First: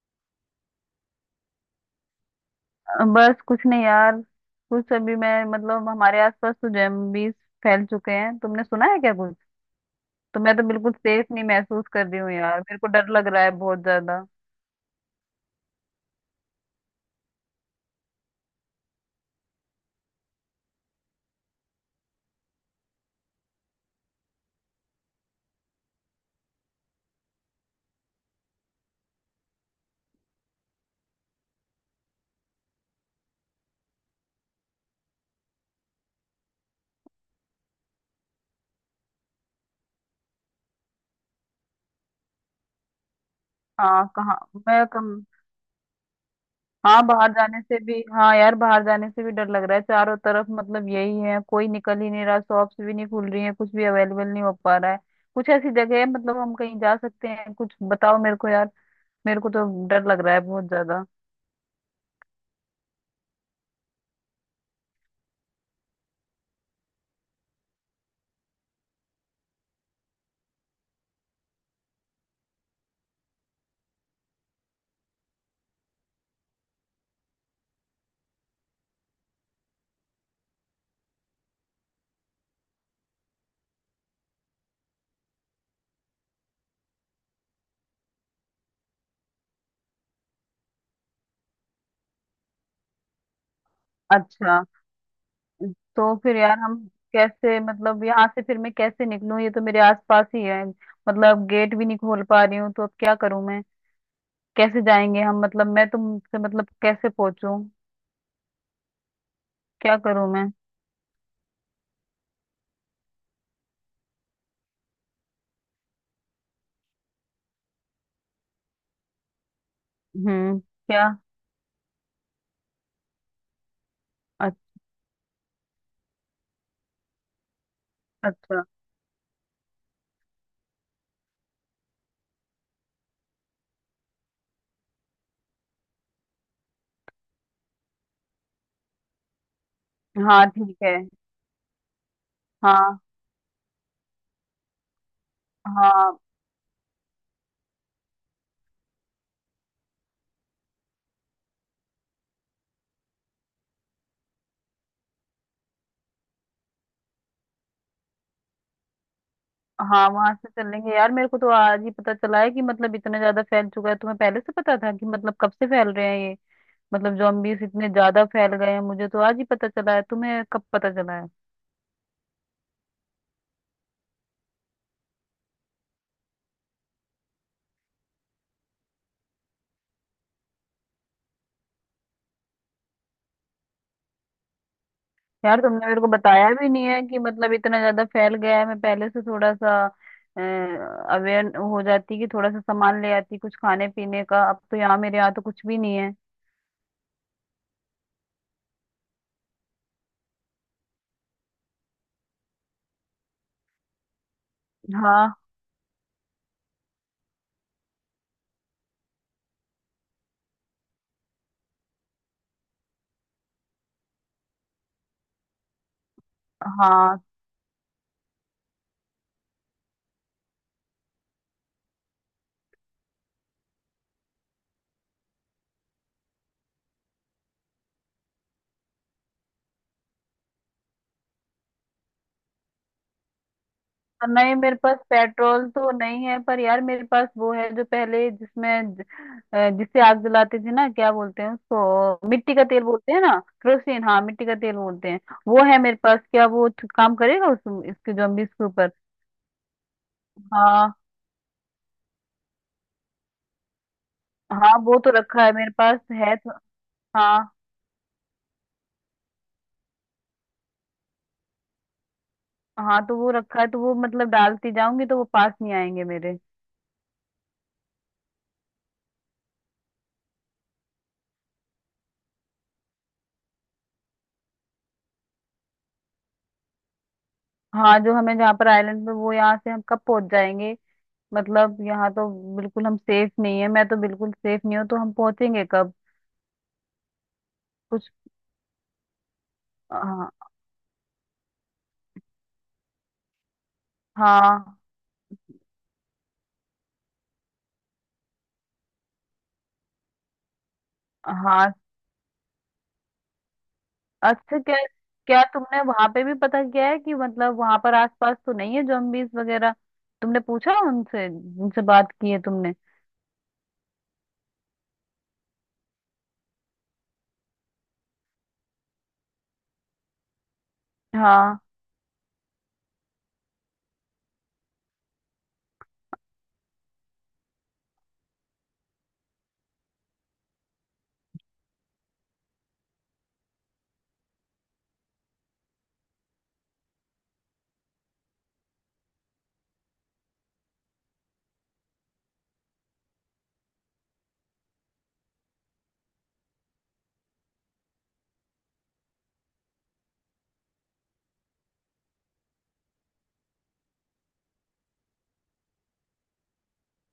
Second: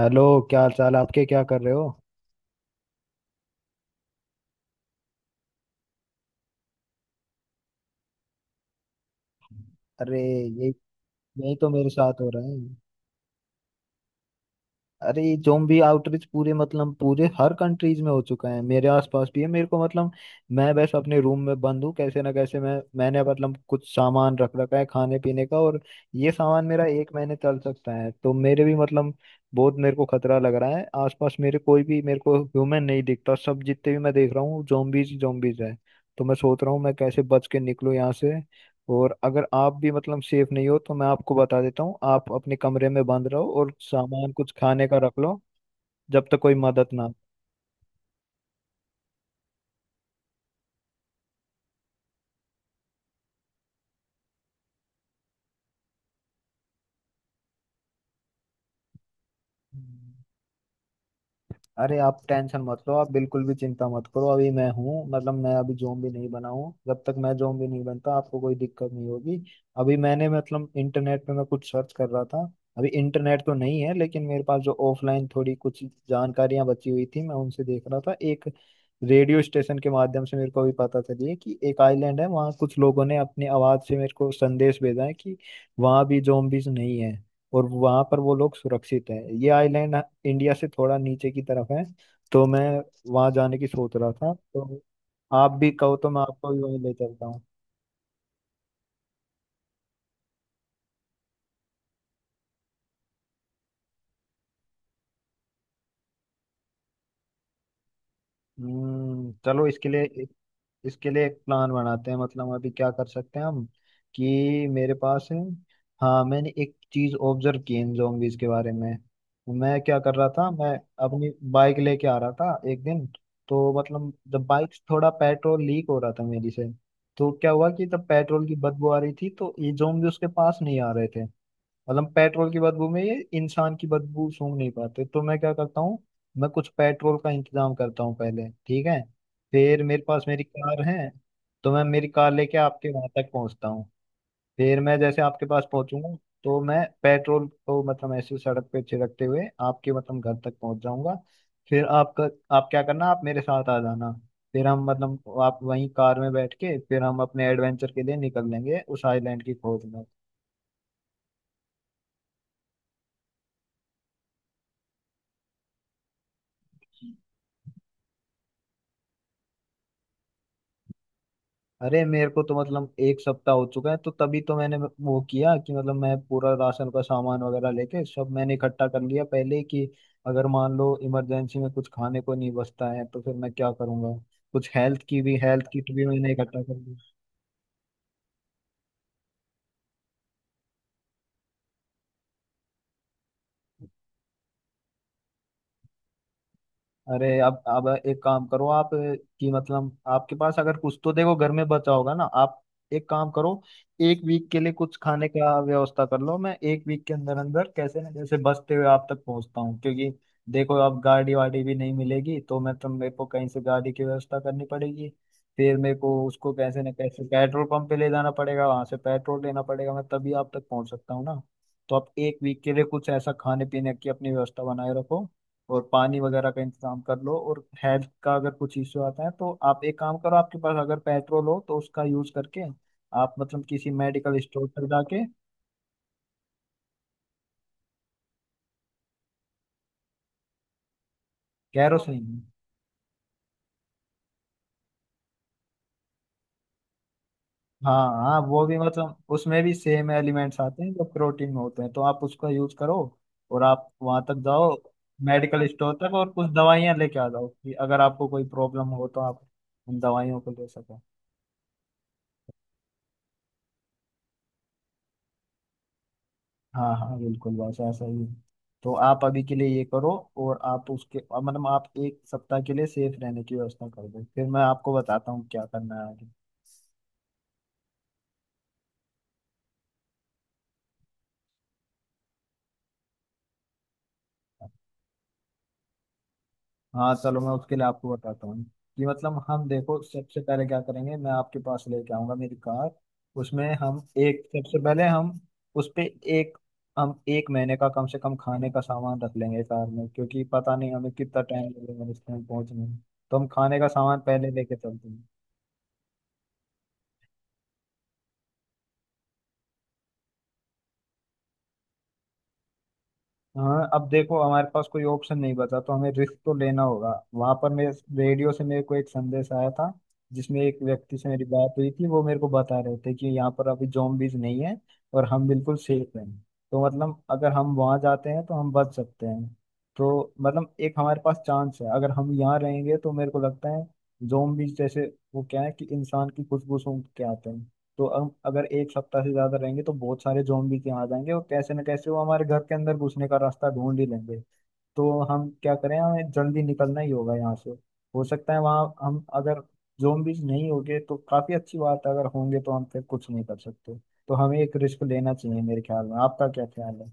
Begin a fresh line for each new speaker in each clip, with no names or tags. Hello. क्या हाल चाल आपके? क्या कर रहे हो?
बस कुछ नहीं यार। कुछ अभी मैं मतलब हमारे आसपास तो जॉम्बीज फैल चुके हैं। तुमने सुना है क्या कुछ?
अरे,
तो मैं तो
यही
बिल्कुल सेफ नहीं
यही तो
महसूस
मेरे
कर रही
साथ हो
हूँ
रहा है।
यार, मेरे को डर लग रहा है बहुत ज्यादा।
अरे, ये जोम्बी आउटरीच पूरे हर कंट्रीज में हो चुका है। मेरे आसपास भी है। मेरे को मतलब मैं बस अपने रूम में बंद हूँ। कैसे ना कैसे मैंने मतलब कुछ सामान रख रखा है खाने पीने का, और ये सामान मेरा एक महीने चल सकता है। तो मेरे भी मतलब बहुत मेरे को खतरा लग रहा है। आसपास मेरे कोई भी मेरे को ह्यूमन नहीं दिखता, सब जितने भी मैं देख रहा हूँ जोम्बीज जोम्बीज है। तो मैं सोच रहा हूँ, मैं कैसे बच के निकलूँ यहाँ से। और अगर आप भी मतलब सेफ नहीं हो, तो मैं आपको बता देता हूँ, आप अपने कमरे में बंद रहो, और
हाँ
सामान
कहाँ,
कुछ
मैं
खाने का
कम,
रख लो, जब तक कोई मदद
हाँ
ना
बाहर जाने से भी, हाँ यार बाहर जाने से भी डर लग रहा है। चारों तरफ मतलब यही है, कोई निकल ही नहीं रहा, शॉप्स भी नहीं खुल रही है, कुछ भी अवेलेबल नहीं हो पा रहा है। कुछ ऐसी जगह है मतलब हम कहीं जा सकते हैं? कुछ बताओ मेरे को यार, मेरे को
आए।
तो डर लग रहा है बहुत ज्यादा।
अरे, आप टेंशन मत लो, आप बिल्कुल भी चिंता मत करो। अभी मैं हूँ मतलब मैं अभी ज़ॉम्बी नहीं बना हूँ। जब तक मैं ज़ॉम्बी नहीं बनता, आपको कोई दिक्कत नहीं होगी। अभी मैंने मतलब इंटरनेट पे मैं कुछ सर्च कर रहा था। अभी इंटरनेट तो नहीं है, लेकिन मेरे पास जो ऑफलाइन थोड़ी कुछ जानकारियां बची हुई थी, मैं उनसे देख रहा था। एक रेडियो स्टेशन के माध्यम से मेरे को भी पता चली है कि एक आइलैंड है। वहाँ कुछ लोगों ने अपनी आवाज़ से मेरे को संदेश भेजा है कि वहाँ भी ज़ॉम्बीज नहीं है, और वहां पर वो लोग सुरक्षित हैं। ये आइलैंड इंडिया से थोड़ा नीचे की तरफ है। तो मैं वहां जाने की सोच रहा था।
अच्छा,
तो आप भी कहो तो
तो
मैं
फिर
आपको
यार
भी
हम
वहीं ले चलता हूँ।
कैसे, मतलब यहाँ से फिर मैं कैसे निकलूं? ये तो मेरे आसपास ही है, मतलब गेट भी नहीं खोल पा रही हूँ। तो अब क्या करूं मैं, कैसे जाएंगे हम, मतलब मैं तुमसे मतलब कैसे पहुंचूं?
हम्म, चलो, इसके
क्या
लिए
करूं मैं?
इसके लिए एक प्लान बनाते हैं। मतलब अभी क्या कर सकते हैं हम? कि मेरे पास है, हाँ, मैंने एक चीज ऑब्जर्व की इन zombies के बारे में। मैं क्या कर रहा था,
हम्म,
मैं
क्या?
अपनी बाइक लेके आ रहा था एक दिन। तो मतलब जब
अच-
बाइक थोड़ा पेट्रोल लीक हो रहा था मेरी से, तो क्या हुआ कि जब पेट्रोल की
अच्छा।
बदबू आ रही थी, तो ये जोम्बी उसके पास नहीं आ रहे थे। मतलब पेट्रोल की बदबू में ये इंसान की बदबू सूंघ नहीं पाते। तो मैं क्या करता हूँ, मैं कुछ पेट्रोल का इंतजाम करता हूँ पहले, ठीक है? फिर मेरे पास मेरी
हाँ ठीक
कार
है।
है। तो मैं मेरी कार लेके आपके
हाँ।
वहां तक पहुंचता हूँ। फिर मैं जैसे आपके पास
हाँ।
पहुंचूंगा, तो मैं पेट्रोल को मतलब ऐसे सड़क पे छिड़कते हुए आपके मतलब घर तक पहुंच जाऊंगा। फिर आपका आप क्या करना, आप मेरे साथ आ जाना। फिर हम मतलब आप वहीं कार में बैठ के, फिर हम अपने एडवेंचर के लिए निकल लेंगे उस आइलैंड की खोज में।
हाँ वहां से चलेंगे यार। मेरे को तो आज ही पता चला है कि मतलब इतना ज्यादा फैल चुका है। तुम्हें पहले से पता था कि मतलब कब से फैल रहे हैं ये? मतलब zombies इतने ज्यादा फैल गए हैं, मुझे तो आज ही पता चला है। तुम्हें कब पता चला है?
अरे, मेरे को तो मतलब एक सप्ताह हो चुका है। तो तभी तो मैंने वो किया कि मतलब मैं पूरा राशन का सामान वगैरह लेके सब मैंने इकट्ठा कर लिया पहले ही, कि अगर मान लो इमरजेंसी में कुछ खाने को नहीं बचता है, तो फिर मैं क्या करूंगा। कुछ
यार
हेल्थ
तुमने
किट
मेरे
भी
को
मैंने
बताया
इकट्ठा
भी
कर।
नहीं है कि मतलब इतना ज्यादा फैल गया है। मैं पहले से थोड़ा सा अवेयर हो जाती, कि थोड़ा सा सामान ले आती कुछ खाने पीने का। अब तो यहाँ, मेरे यहाँ तो कुछ भी नहीं है।
अरे अब एक काम करो आप, कि मतलब आपके पास अगर कुछ तो देखो घर में बचा होगा ना। आप एक काम करो, एक वीक के लिए कुछ खाने
हाँ।
का व्यवस्था कर लो। मैं एक वीक के अंदर अंदर कैसे ना कैसे बचते हुए आप तक पहुंचता हूँ, क्योंकि देखो अब गाड़ी वाड़ी भी नहीं मिलेगी, तो मैं तो मेरे को कहीं से गाड़ी की व्यवस्था करनी पड़ेगी। फिर मेरे को उसको कैसे ना
हाँ
कैसे पेट्रोल पंप पे ले जाना पड़ेगा, वहां से पेट्रोल लेना पड़ेगा, मैं तभी आप तक पहुंच सकता हूँ ना। तो आप एक वीक के लिए कुछ ऐसा खाने पीने की अपनी व्यवस्था बनाए रखो, और पानी वगैरह का इंतजाम कर लो। और हेल्थ का अगर कुछ इश्यू आता है तो आप एक काम करो, आपके पास अगर पेट्रोल हो तो उसका यूज करके आप मतलब किसी
तो
मेडिकल
नहीं,
स्टोर
मेरे
पर
पास
जाके।
पेट्रोल तो नहीं है, पर यार मेरे पास वो है जो पहले, जिसमें जिससे आग जलाते थे ना, क्या बोलते हैं
कैरोसिन।
उसको, मिट्टी का तेल बोलते हैं ना। केरोसिन, हाँ मिट्टी का तेल बोलते हैं। वो है मेरे पास, क्या वो काम करेगा उस
हाँ
इसके
हाँ,
जॉम्बिस
वो
के
भी
ऊपर?
मतलब उसमें भी सेम एलिमेंट्स आते हैं
हाँ
जो प्रोटीन में होते हैं, तो आप उसका यूज करो, और आप वहां तक जाओ,
हाँ, वो तो रखा है,
मेडिकल
मेरे
स्टोर
पास
तक, और
है
कुछ
तो।
दवाइयाँ लेके आ जाओ,
हाँ।
कि अगर आपको कोई प्रॉब्लम हो तो आप उन दवाइयों को ले सको।
हाँ तो वो रखा है, तो वो मतलब डालती जाऊंगी तो वो पास नहीं आएंगे मेरे।
हाँ हाँ, बिल्कुल, बस ऐसा ही है। तो आप अभी के लिए ये करो, और आप उसके अब मतलब आप एक सप्ताह के लिए सेफ रहने की व्यवस्था कर दो। फिर मैं आपको बताता हूँ क्या करना है आगे।
हाँ, जो हमें, जहाँ पर आइलैंड पे, वो यहाँ से हम कब पहुंच जाएंगे? मतलब यहाँ तो बिल्कुल हम सेफ नहीं है, मैं तो बिल्कुल सेफ नहीं हूँ। तो हम पहुंचेंगे कब?
हाँ, चलो, मैं उसके लिए आपको
कुछ।
बताता हूँ कि मतलब हम देखो
हाँ।
सबसे पहले क्या करेंगे। मैं आपके पास लेके आऊंगा मेरी कार। उसमें हम एक
हाँ।
सबसे पहले हम उस पे एक हम एक महीने का कम से कम खाने का सामान रख लेंगे कार में, क्योंकि पता नहीं हमें कितना टाइम
हाँ
लगेगा रेस्टोरेंट पहुंचने में। तो हम खाने का सामान पहले
अच्छा,
लेके
क्या,
चलते हैं।
क्या तुमने वहां पे भी पता किया है कि मतलब वहां पर आसपास तो नहीं है जॉम्बीज वगैरह? तुमने पूछा उनसे, उनसे बात की है तुमने?
हाँ, अब देखो हमारे पास कोई ऑप्शन नहीं बचा, तो हमें रिस्क तो लेना होगा। वहां पर मैं रेडियो से मेरे को एक संदेश आया था, जिसमें एक व्यक्ति से मेरी
हाँ
बात हुई थी, वो मेरे को बता रहे थे कि यहाँ पर अभी zombies नहीं है, और हम बिल्कुल सेफ हैं। तो मतलब अगर हम वहां जाते हैं तो हम बच सकते हैं। तो मतलब एक हमारे पास चांस है। अगर हम यहाँ रहेंगे तो मेरे को लगता है zombies जैसे, वो क्या है कि इंसान की खुशबू सूंघ के आते हैं। तो अब अगर एक सप्ताह से ज्यादा रहेंगे तो बहुत सारे जोम्बी के यहाँ जाएंगे, और कैसे न कैसे वो हमारे घर के अंदर घुसने का रास्ता ढूंढ ही लेंगे। तो हम क्या करें, हमें जल्दी निकलना ही होगा यहाँ से। हो सकता है वहाँ हम अगर जोम्बीज नहीं होंगे तो काफी अच्छी बात है, अगर होंगे तो हम फिर कुछ नहीं कर सकते। तो हमें एक रिस्क लेना चाहिए मेरे ख्याल में। आपका क्या ख्याल है?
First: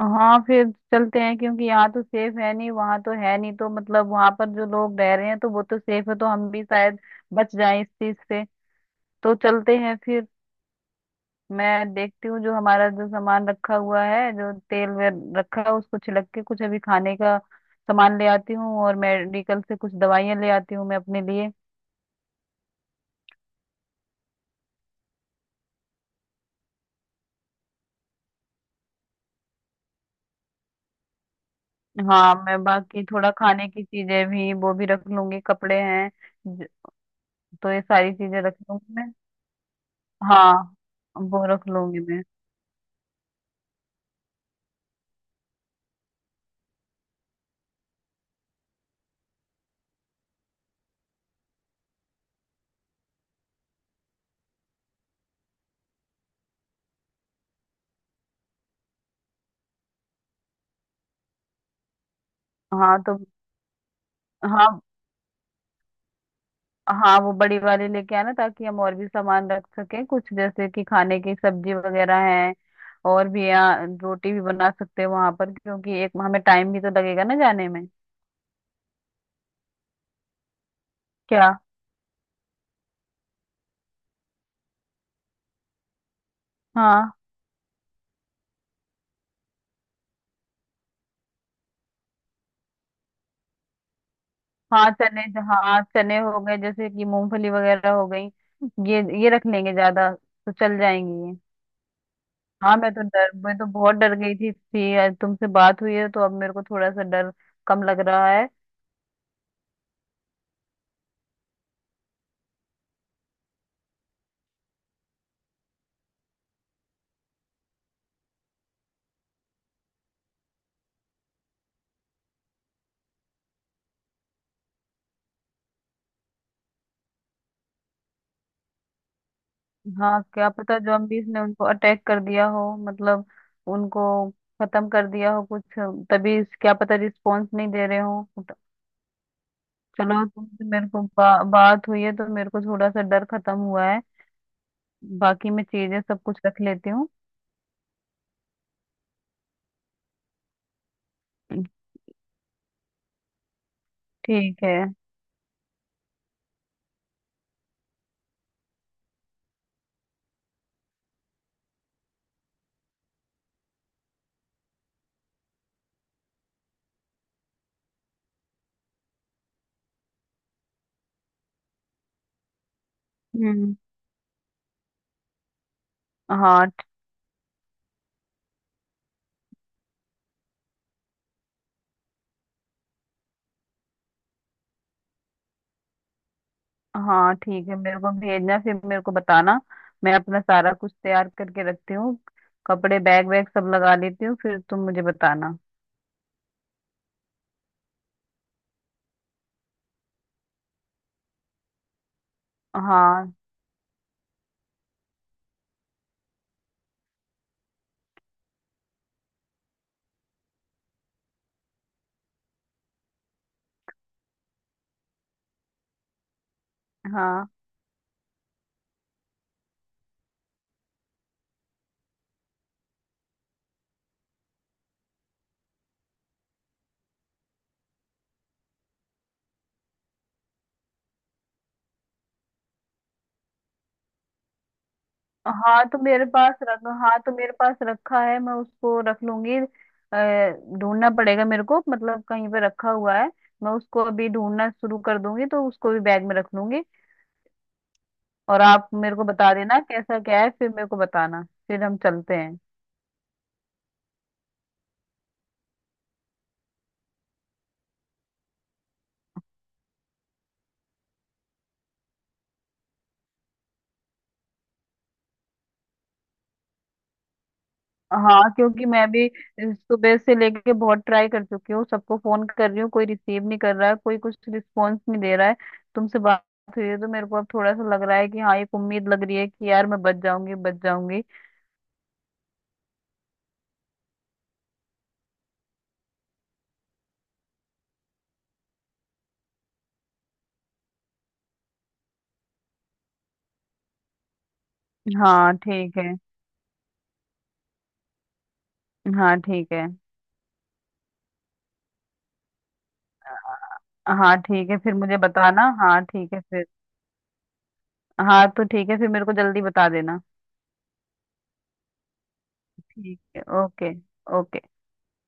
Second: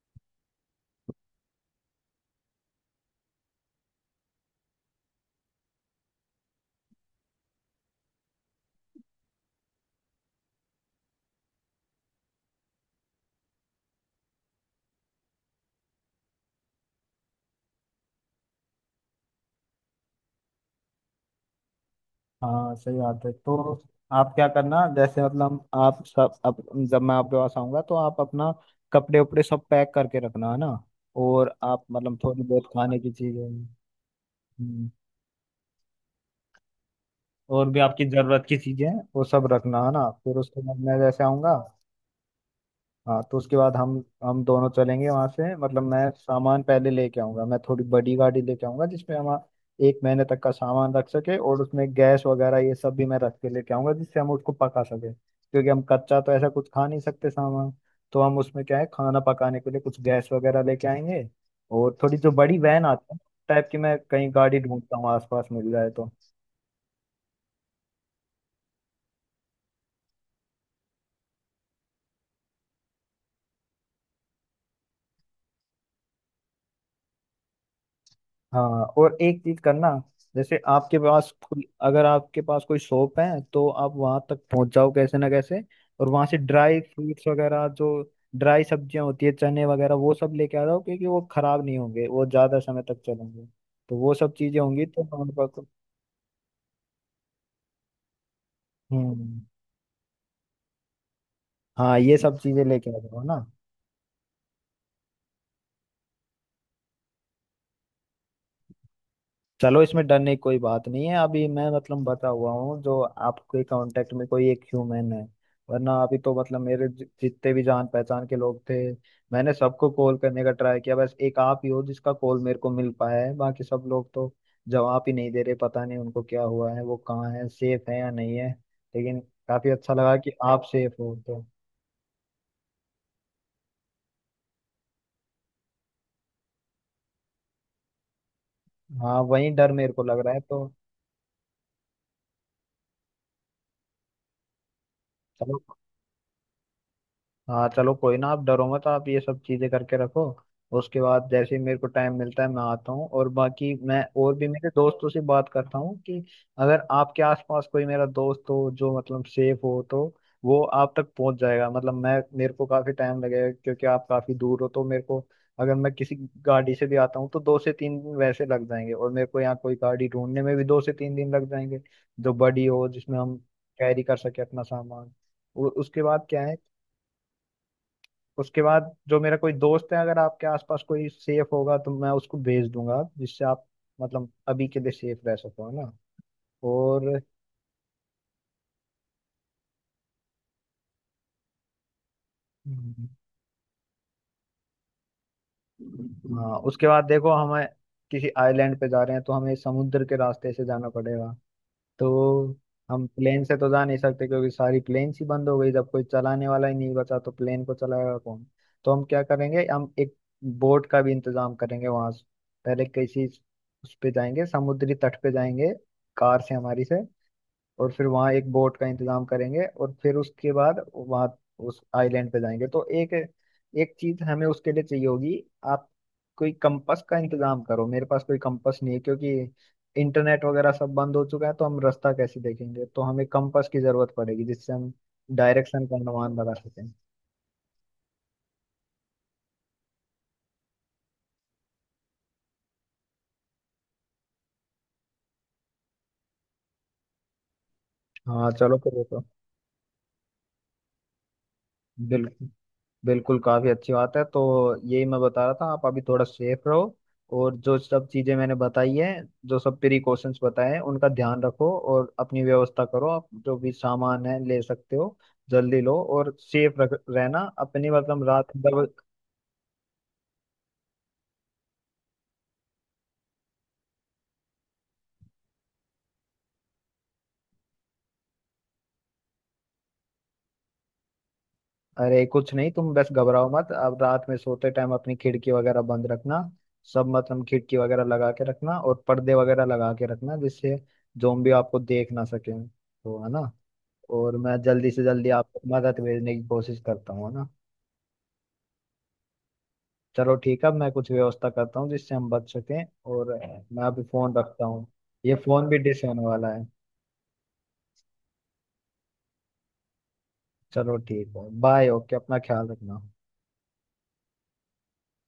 हाँ फिर चलते हैं, क्योंकि यहाँ तो सेफ है नहीं, वहाँ तो है नहीं, तो मतलब वहाँ पर जो लोग रह रहे हैं तो वो तो सेफ है, तो हम भी शायद बच जाएं इस चीज से। तो चलते हैं फिर। मैं देखती हूँ, जो हमारा जो सामान रखा हुआ है, जो तेल वेल रखा है उसको छिलक के, कुछ अभी खाने का सामान ले आती हूँ, और मेडिकल से कुछ दवाइयाँ ले आती हूँ मैं अपने लिए।
हाँ, सही बात है। तो आप क्या करना, जैसे मतलब आप सब अब जब मैं आपके पास आऊंगा तो आप अपना कपड़े उपड़े सब पैक करके रखना, है ना? और आप मतलब
हाँ
थोड़ी
मैं
बहुत खाने
बाकी
की
थोड़ा
चीजें,
खाने की चीजें भी, वो भी
हम्म,
रख लूंगी, कपड़े हैं। ज-
और
तो
भी
ये
आपकी
सारी चीजें
जरूरत
रख
की चीजें
लूंगी
हैं,
मैं।
वो सब रखना, है ना? फिर उसके
हाँ
बाद मैं जैसे
वो
आऊंगा,
रख लूंगी मैं।
हाँ, तो उसके बाद हम दोनों चलेंगे वहां से। मतलब मैं सामान पहले लेके आऊंगा, मैं थोड़ी बड़ी गाड़ी लेके आऊंगा जिसमें हम एक महीने तक का सामान रख सके, और उसमें गैस वगैरह ये सब भी मैं रख के लेके आऊंगा, जिससे हम उसको पका सके, क्योंकि हम कच्चा तो ऐसा कुछ खा नहीं सकते सामान। तो हम उसमें क्या है, खाना पकाने के लिए कुछ गैस वगैरह लेके आएंगे, और थोड़ी जो बड़ी वैन
हाँ
आती
तो।
है टाइप की, मैं कहीं गाड़ी
हाँ।
ढूंढता हूँ आसपास मिल जाए तो।
हाँ वो बड़ी वाली लेके आना ताकि हम और भी सामान रख सकें, कुछ जैसे कि खाने की सब्जी वगैरह है, और भी यहाँ। रोटी भी बना सकते हैं वहां पर, क्योंकि एक हमें टाइम भी तो लगेगा ना जाने में।
हाँ, और एक चीज करना, जैसे आपके पास
क्या?
कोई अगर आपके पास कोई शॉप है तो आप वहां तक पहुंच जाओ कैसे ना कैसे, और वहां से ड्राई
हाँ।
फ्रूट्स वगैरह, जो ड्राई सब्जियां होती है, चने वगैरह, वो सब लेके आ जाओ, क्योंकि वो खराब नहीं होंगे, वो ज्यादा समय तक चलेंगे। तो वो सब चीजें होंगी
हाँ
तो
चने,
हमारे पास।
हाँ चने हो गए, जैसे कि मूंगफली वगैरह हो गई, ये
हम्म,
रख लेंगे, ज्यादा तो चल जाएंगी ये।
हाँ, ये सब चीजें
हाँ
लेके
मैं
आ
तो
जाओ
डर,
ना।
मैं तो बहुत डर गई थी, आज तुमसे बात हुई है तो अब मेरे को थोड़ा सा डर कम लग रहा है।
चलो, इसमें डरने की कोई बात नहीं है, अभी मैं मतलब बता हुआ हूँ, जो आपके कांटेक्ट में कोई एक ह्यूमन है। वरना अभी तो मतलब मेरे जितने भी जान पहचान के लोग थे, मैंने सबको कॉल करने का ट्राई किया। बस एक आप ही हो जिसका कॉल मेरे को मिल पाया है, बाकी सब लोग तो जवाब ही नहीं दे रहे, पता नहीं उनको क्या हुआ है, वो कहाँ है, सेफ है या नहीं है। लेकिन काफी अच्छा लगा
हाँ
कि
क्या
आप
पता,
सेफ हो
जॉम्बीज ने
तो।
उनको अटैक कर दिया हो, मतलब उनको खत्म कर दिया हो कुछ। तभी, क्या पता रिस्पांस नहीं दे रहे हो।
हाँ, वही डर मेरे को लग
चलो
रहा है
तुमसे
तो।
मेरे को बा, बात हुई है तो मेरे को थोड़ा सा डर खत्म हुआ है। बाकी मैं चीजें सब कुछ रख लेती हूँ।
हाँ, चलो, कोई ना, आप डरो मत, आप ये सब चीजें करके रखो। उसके बाद जैसे ही मेरे को टाइम मिलता है मैं आता हूँ, और बाकी मैं और भी
ठीक
मेरे
है।
दोस्तों से बात करता हूँ कि अगर आपके आसपास कोई मेरा दोस्त हो जो मतलब सेफ हो, तो वो आप तक पहुंच जाएगा। मतलब मैं मेरे को काफी टाइम लगेगा, क्योंकि आप काफी दूर हो, तो मेरे को अगर मैं किसी गाड़ी से भी आता हूँ तो 2 से 3 दिन वैसे लग जाएंगे, और मेरे को यहाँ कोई गाड़ी ढूंढने में भी 2 से 3 दिन लग जाएंगे, जो बड़ी हो, जिसमें हम
हम्म।
कैरी कर सके अपना सामान। और उसके बाद क्या है,
हाँ ठ-
उसके बाद जो मेरा कोई दोस्त है, अगर आपके आसपास कोई सेफ होगा तो मैं उसको भेज दूंगा, जिससे आप मतलब अभी के लिए सेफ रह सको, है ना? और
हाँ ठीक है, मेरे को भेजना, फिर मेरे को बताना। मैं अपना सारा कुछ तैयार करके रखती हूँ, कपड़े बैग वैग सब लगा लेती हूँ, फिर तुम मुझे बताना।
हाँ, उसके बाद देखो, हमें किसी आइलैंड पे जा रहे हैं तो हमें समुद्र के रास्ते से जाना पड़ेगा। तो हम
हाँ।
प्लेन से तो जा नहीं सकते, क्योंकि सारी प्लेन्स ही बंद हो गई, जब कोई चलाने वाला ही नहीं बचा तो प्लेन को चलाएगा कौन। तो हम क्या करेंगे, हम एक बोट का भी इंतजाम करेंगे वहां से। पहले किसी उस पे जाएंगे, समुद्री तट पे जाएंगे कार से हमारी से,
हाँ।
और फिर वहाँ एक बोट का इंतजाम करेंगे, और फिर उसके बाद वहाँ उस आइलैंड पे जाएंगे। तो एक एक चीज हमें उसके लिए चाहिए होगी। आप कोई कंपास का इंतजाम करो, मेरे पास कोई कंपास नहीं है, क्योंकि इंटरनेट वगैरह सब बंद हो चुका है, तो हम रास्ता कैसे देखेंगे। तो हमें कंपास की जरूरत पड़ेगी, जिससे हम
हाँ
डायरेक्शन का
तो मेरे
अनुमान लगा
पास रख
सकें।
हाँ तो मेरे पास रखा है, मैं उसको रख लूंगी। अ, ढूंढना पड़ेगा मेरे को, मतलब कहीं पे रखा हुआ है, मैं उसको अभी ढूंढना शुरू कर दूंगी, तो उसको भी बैग में रख लूंगी।
हाँ,
और
चलो,
आप
फिर वो
मेरे
तो,
को बता देना कैसा क्या है, फिर मेरे को बताना। फिर हम चलते
बिल्कुल
हैं।
बिल्कुल, काफी अच्छी बात है। तो यही मैं बता रहा था, आप अभी थोड़ा सेफ रहो, और जो सब चीजें मैंने बताई है, जो सब प्रिकॉशंस बताए हैं, उनका ध्यान रखो, और अपनी व्यवस्था करो, आप जो भी सामान है ले सकते हो, जल्दी लो, और सेफ रख रहना अपनी मतलब
हाँ
रात
क्योंकि
दब।
मैं भी सुबह से लेके बहुत ट्राई कर चुकी हूँ, सबको फोन कर रही हूँ, कोई रिसीव नहीं कर रहा है, कोई कुछ रिस्पॉन्स नहीं दे रहा है। तुमसे बात हुई है तो मेरे को अब थोड़ा सा लग रहा है कि हाँ, एक उम्मीद लग रही है कि यार मैं बच जाऊंगी, बच जाऊंगी।
अरे, कुछ नहीं, तुम बस घबराओ मत, अब रात में सोते टाइम अपनी खिड़की वगैरह बंद रखना। सब मतलब खिड़की वगैरह लगा के रखना और पर्दे वगैरह लगा के रखना, जिससे जोम्बी आपको देख ना सके, तो है ना? और मैं जल्दी से जल्दी
हाँ
आपको
ठीक
मदद
है।
भेजने की कोशिश करता हूँ, है ना?
हाँ ठीक है।
चलो, ठीक है, अब मैं कुछ व्यवस्था करता हूँ जिससे हम बच सकें, और मैं अभी फोन
हाँ
रखता
ठीक है
हूँ।
फिर मुझे
ये
बताना।
फोन भी डिस
हाँ
होने
ठीक है
वाला है।
फिर। हाँ तो ठीक है, फिर मेरे को जल्दी बता देना।
चलो ठीक है, बाय, ओके, अपना ख्याल रखना।
ठीक है, ओके। ओके।